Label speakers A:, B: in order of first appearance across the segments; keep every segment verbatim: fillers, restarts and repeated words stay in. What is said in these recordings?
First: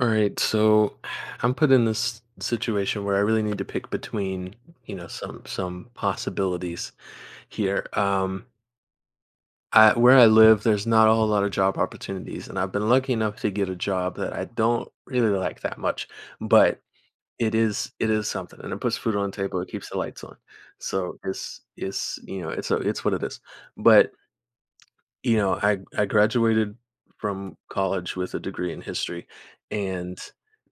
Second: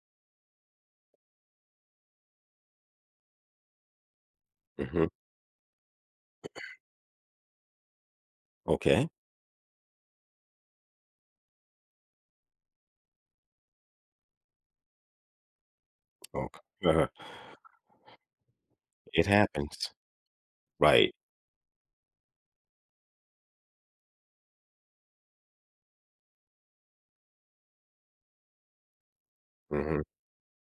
A: All right, so I'm put in this situation where I really need to pick between, you know,
B: Mhm.
A: some some possibilities here. Um,
B: Okay.
A: I, where I live, there's not a whole lot of job opportunities, and I've been lucky enough to get a job that I don't really like that much,
B: Okay.
A: but
B: Uh-huh.
A: it is it is something, and it puts food
B: It
A: on the table, it keeps
B: happens.
A: the lights on.
B: Right.
A: So it's it's you know it's a, it's what it is. But you know, I I graduated from college with a degree in history,
B: Mhm.
A: and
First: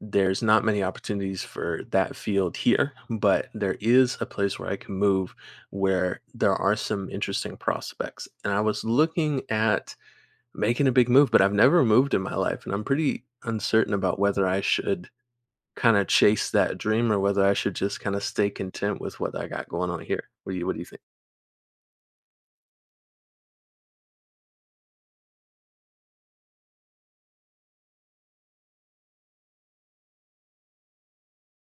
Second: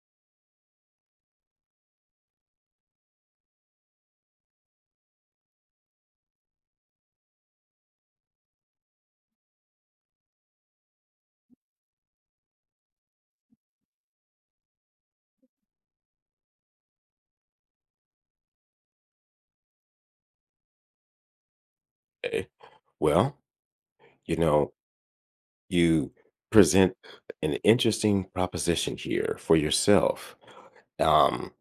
A: there's not many opportunities for that field here, but there is a place where I can move where there are some interesting prospects. And I was looking at making a big move, but I've never moved in my life, and I'm pretty uncertain about whether I should kind of chase that dream or whether I should just kind of stay content with what I got going on here. What do you what do you think?
B: Eh, well, you know, you present an interesting proposition here for yourself. Um,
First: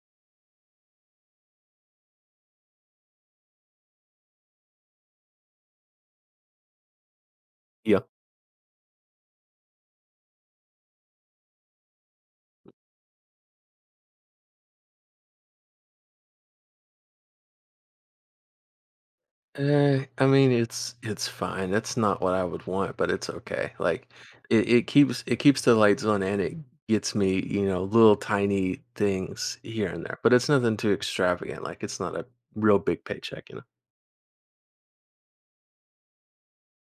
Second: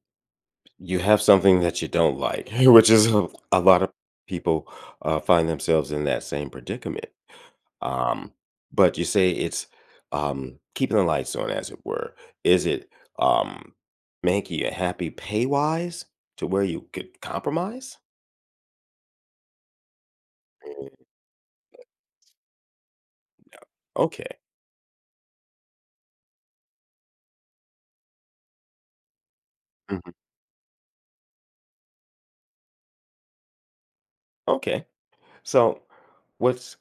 B: you have something that you don't like, which is a a lot of people, uh, find themselves in that same predicament.
A: Yeah.
B: Um, but you say it's, um, keeping the lights on, as it were. Is it, um, making you happy pay-wise to where you could compromise?
A: Eh, I mean,
B: Mm.
A: it's it's fine. That's not what I would want, but it's okay. Like
B: Okay.
A: it, it keeps it keeps the lights on and it gets me, you know, little tiny things here and
B: Mhm.
A: there. But it's nothing too extravagant. Like it's not a real big paycheck, you know.
B: Okay. So, what's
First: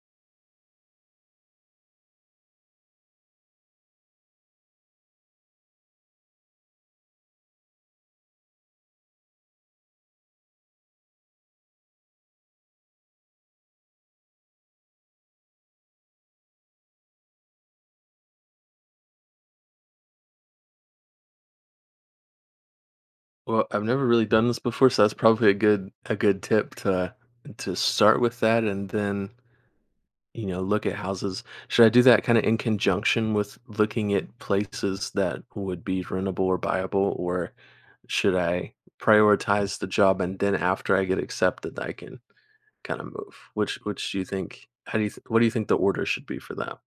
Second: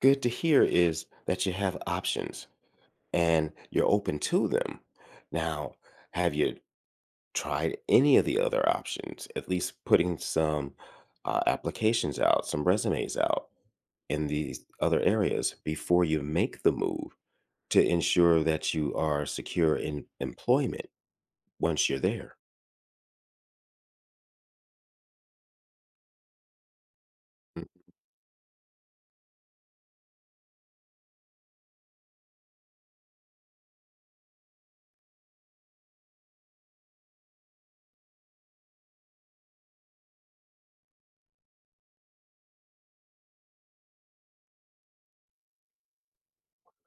B: good to hear is that you have options and you're open to them. Now, have you tried any of the other options? At least putting some uh, applications out, some resumes out in these other areas before you make the move to ensure that you are secure in employment once you're there.
A: Well, I've never really done this before, so that's probably a good a good tip to
B: Mm.
A: to start with that and then you know, look at houses. Should I do that kind of in conjunction with looking at places that would be rentable or buyable, or should I prioritize the job and then after I get accepted, I can kind of move? Which which do you think? How do you th- what do you think the order should be for that?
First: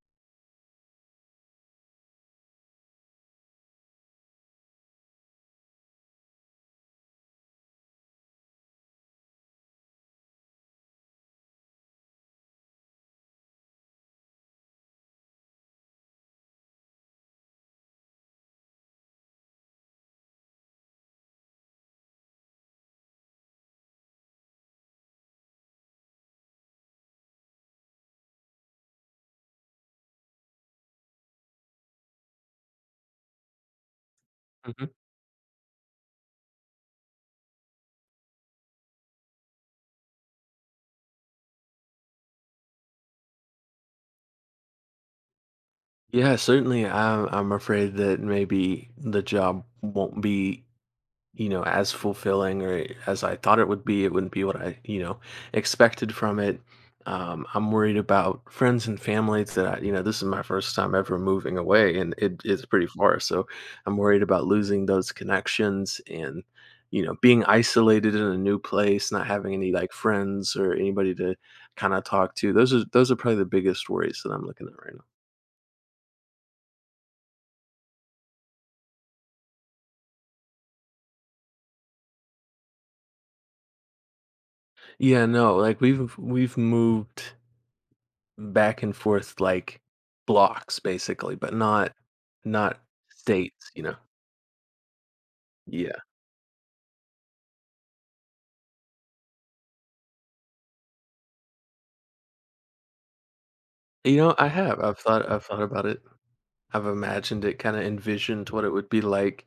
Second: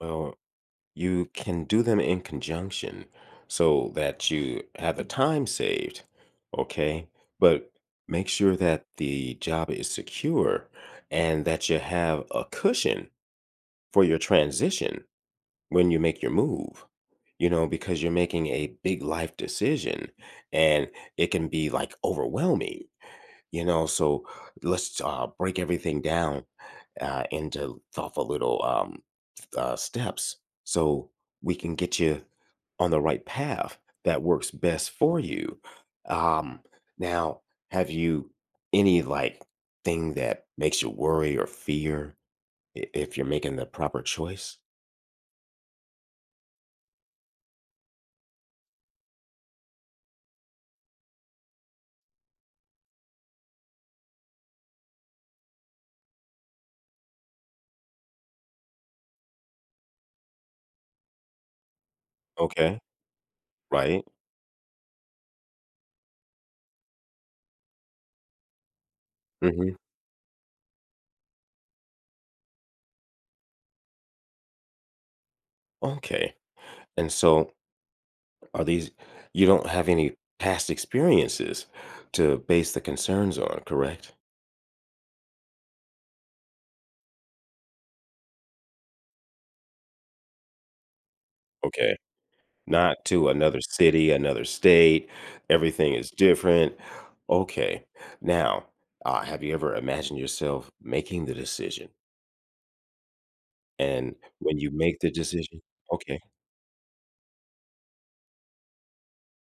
B: Well, you can do them in conjunction so that you have the time saved, okay? But make sure that the job is secure and that you have a cushion for your transition when you make your move, you know, because you're making a big life decision and it can be like overwhelming, you know. So let's uh, break everything down uh, into thoughtful little um, uh, steps so we can get you on the right path that works best
A: hmm
B: for you. Um, now, have you any like thing that makes you worry or fear i- if you're making the proper choice?
A: Yeah, certainly. I'm I'm afraid that maybe the job won't be you know, as fulfilling or as I thought it would be. It wouldn't be what I, you know, expected from it. Um, I'm worried about friends and family that I, you know, this is my first time ever moving away and it is
B: Okay,
A: pretty far. So I'm
B: right.
A: worried about losing those connections and, you know, being isolated in a new place, not having any
B: Mhm.
A: like friends or anybody to kind of talk to. Those are those are probably the biggest worries that I'm looking at right now.
B: Okay. And so are these, you don't have any past experiences to base the concerns on, correct?
A: Yeah, no, like we've we've moved back and forth, like, blocks basically, but not
B: Okay.
A: not
B: Not to another
A: states, you know?
B: city, another state, everything
A: Yeah.
B: is different. Okay. Now, uh, have you ever imagined yourself making the decision? And
A: You know, I
B: when you
A: have, I've
B: make the
A: thought I've thought
B: decision,
A: about it.
B: okay.
A: I've imagined it, kinda envisioned what it would be like,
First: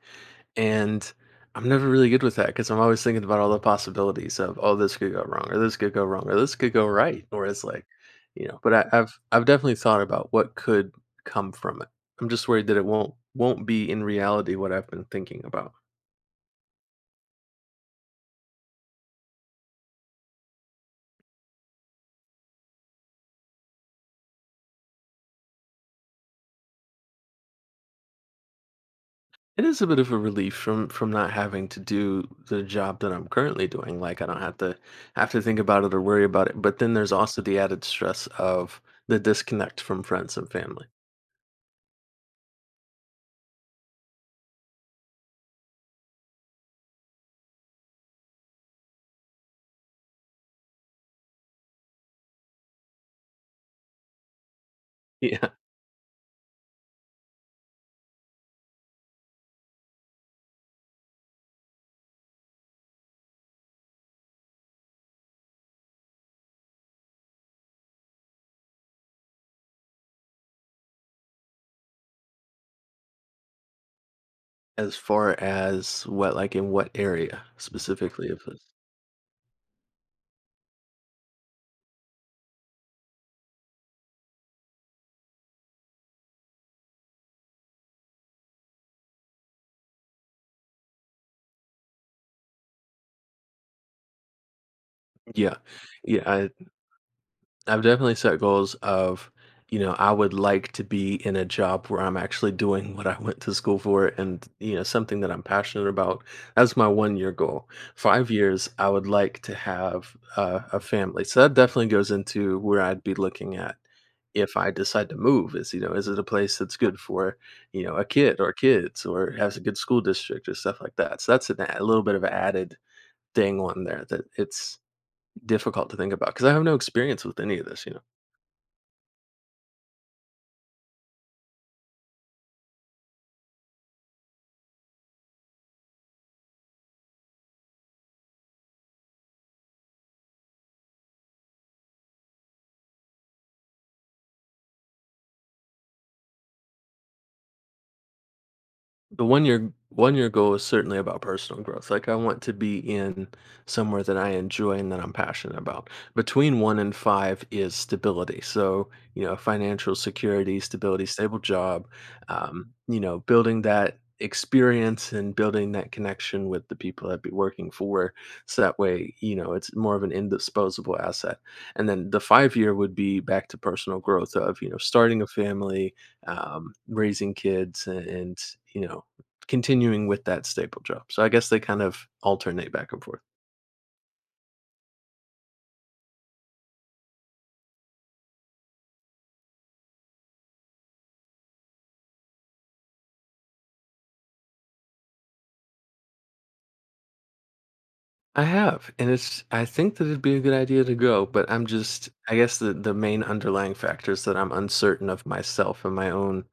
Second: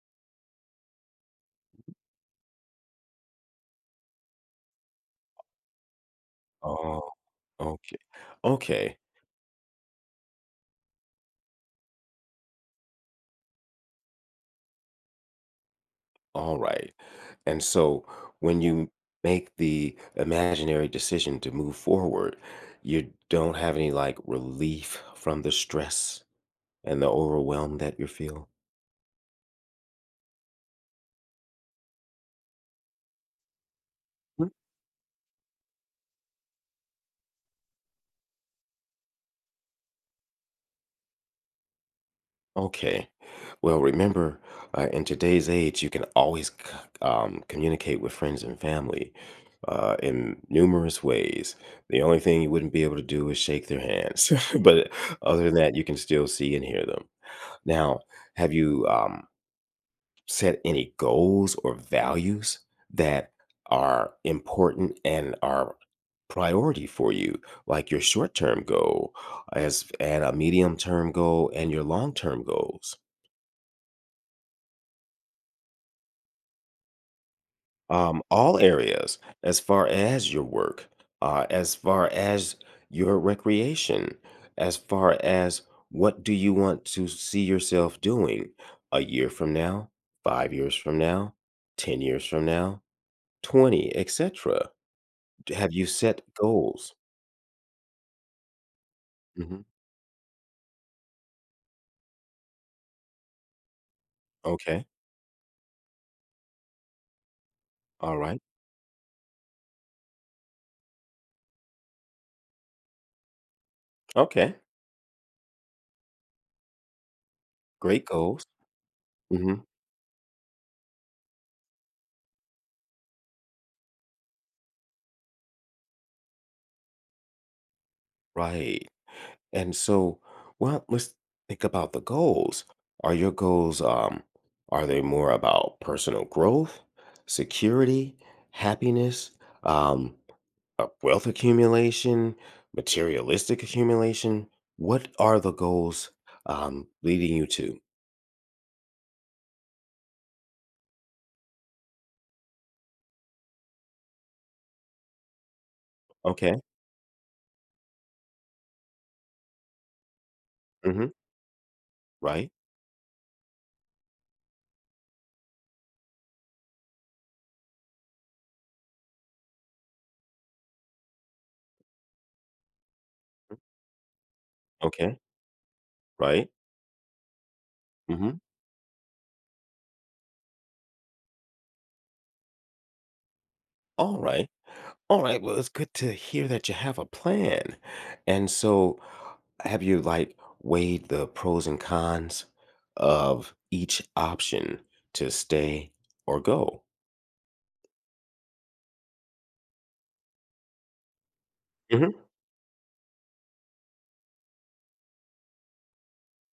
A: and I'm never really good with that because 'cause I'm always thinking about all the possibilities of, "Oh, this could go wrong, or this could go wrong, or this could go
B: Oh,
A: right," or it's like,
B: okay.
A: you know but I
B: Okay.
A: I've I've definitely thought about what could come from it. I'm just worried that it won't won't be in reality what I've been thinking about.
B: All right. And so when you make the imaginary decision to move forward, you don't have any like relief from the stress and the overwhelm that you feel.
A: It is a bit of a relief from from not having to do the job that I'm currently doing. Like I don't
B: Mhm.
A: have to have to think about it or worry about it. But then there's also the added stress of the disconnect from friends and family.
B: Okay. Well, remember, uh, in today's age, you can always c- um, communicate with friends and family uh, in numerous ways. The only thing you wouldn't be able to do is shake their hands. But other
A: Yeah.
B: than that, you can still see and hear them. Now, have you, Um, set any goals or values that are important and are priority for you, like your short-term goal as and a medium-term goal and your long-term goals.
A: As far as what like, in what area
B: um
A: specifically of
B: all
A: this?
B: areas, as far as your work, uh as far as your recreation, as far as what do you want to see yourself doing a year from now, five years from now, ten years from now, twenty, et cetera. D
A: Yeah.
B: Have you set
A: Yeah, I
B: goals?
A: I've definitely set goals of,
B: Mhm.
A: you know, I would like to be in a job where I'm actually doing what I went to school for and, you know,
B: Okay.
A: something that I'm passionate about. That's my one year goal. Five
B: Alright.
A: years, I would like to have uh, a family. So that definitely goes into where I'd be looking at
B: Okay.
A: if I decide to move is, you know, is it a place that's good for, you know, a
B: Great
A: kid
B: goals.
A: or kids or has a
B: Mhm.
A: good school district or stuff like that. So that's an, a little bit of an added thing on there that it's difficult to think about because I have no experience with any of this, you know.
B: Right. And so, well, let's think about the goals. Are your goals, um, are they more about personal growth, security, happiness, um, uh, wealth accumulation, materialistic accumulation? What are the goals, um, leading you to?
A: The one year one year goal is certainly about personal growth. Like I want to be in somewhere that I enjoy and that I'm passionate about. Between
B: Okay.
A: one and five is stability. So, you know, financial security, stability,
B: Mhm.
A: stable job,
B: Right.
A: um, you know, building that experience and building that connection with the people I'd be working for. So that way, you know, it's more of an indisposable asset. And then the five year would be back to personal growth of, you know,
B: Okay.
A: starting a family,
B: Right.
A: um, raising kids and, and
B: Mhm.
A: you know continuing with that staple job. So I guess they kind of alternate back and forth.
B: Alright. All right, well, it's good to hear that you have a plan. And so, have you like weighed the pros and cons of each option to stay or go?
A: I have, and it's I think that it'd be a good idea to go, but I'm just
B: Hmm.
A: I guess the the main underlying factor is that I'm uncertain of myself and my own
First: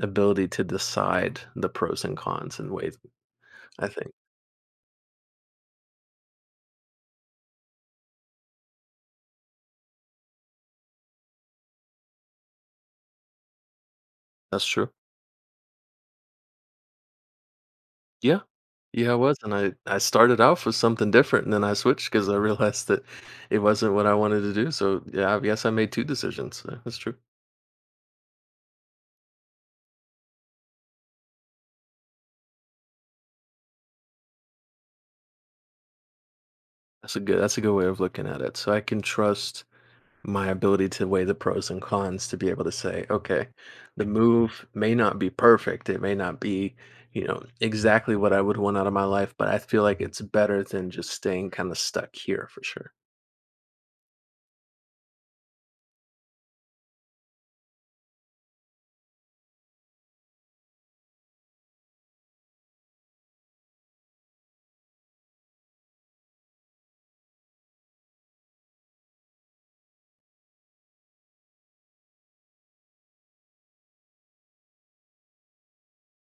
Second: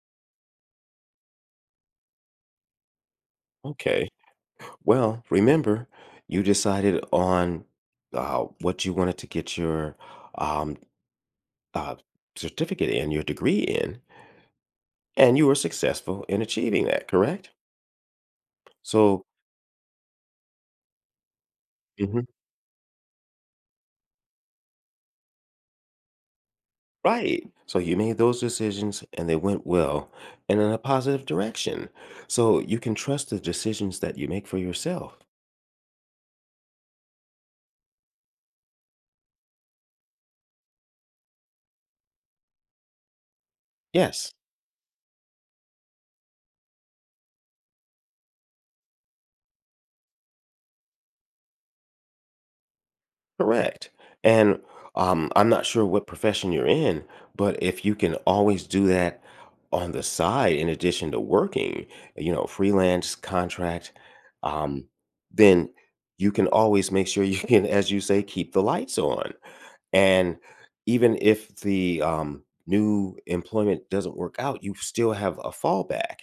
A: ability to decide the pros and cons and weight. I
B: Okay.
A: think.
B: Well, remember, you decided on uh, what you wanted to get your um, uh, certificate in, your degree in,
A: That's true.
B: and you were successful in achieving that, correct?
A: Yeah. Yeah, I
B: So,
A: was, and I I started off with something different, and then I switched
B: Mhm.
A: because I realized that it wasn't what I wanted to do. So yeah, I guess I made two decisions. Yeah, that's true.
B: Right. So you made those decisions and they went well and in a positive direction. So you can trust the decisions that you make for yourself.
A: That's a good that's a good way of looking at it. So I can trust my ability to weigh the pros and cons to be able to say, okay, the
B: Yes,
A: move may not be perfect. It may not be, you know, exactly what I would want out of my life, but I feel like it's better than just staying kind of stuck here for sure.
B: correct. And um, I'm not sure what profession you're in, but if you can always do that on the side, in addition to working, you know, freelance contract, um, then you can always make sure you can, as you say, keep the lights on And even if the um, new employment doesn't work out, you still have a fallback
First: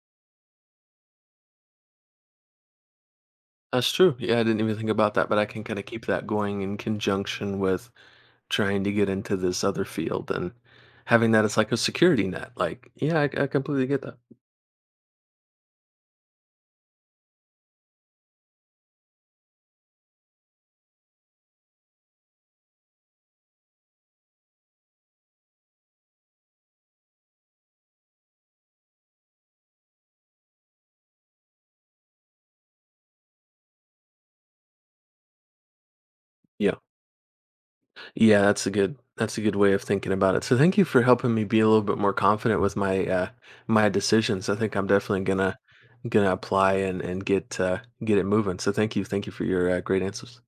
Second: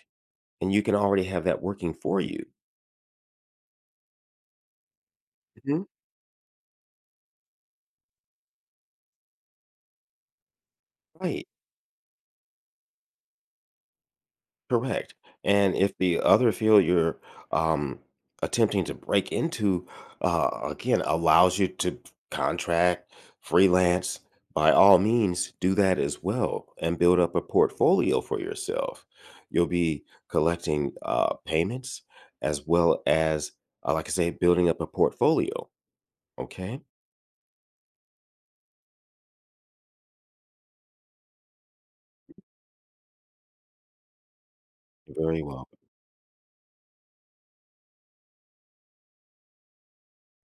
B: and you can already have that working for you.
A: That's true. Yeah, I didn't even think about that, but I can kind
B: Mhm.
A: of keep that going in conjunction with trying to get into this other field and having that
B: Right.
A: as like a security net. Like, yeah, I, I completely get that.
B: Correct, and if the other field you're, um, attempting to break into, uh, again, allows you to contract, freelance, by all means, do that as well and build up a portfolio for yourself. You'll be collecting, uh, payments as well as, uh, like I say, building up a portfolio,
A: Yeah.
B: okay?
A: Yeah, that's a good that's a good way of thinking about it. So thank you for helping me be a little bit more confident with my uh my decisions. I think I'm definitely
B: Very
A: gonna
B: well.
A: gonna apply and and get uh get it moving. So thank you, thank you for your uh, great answers.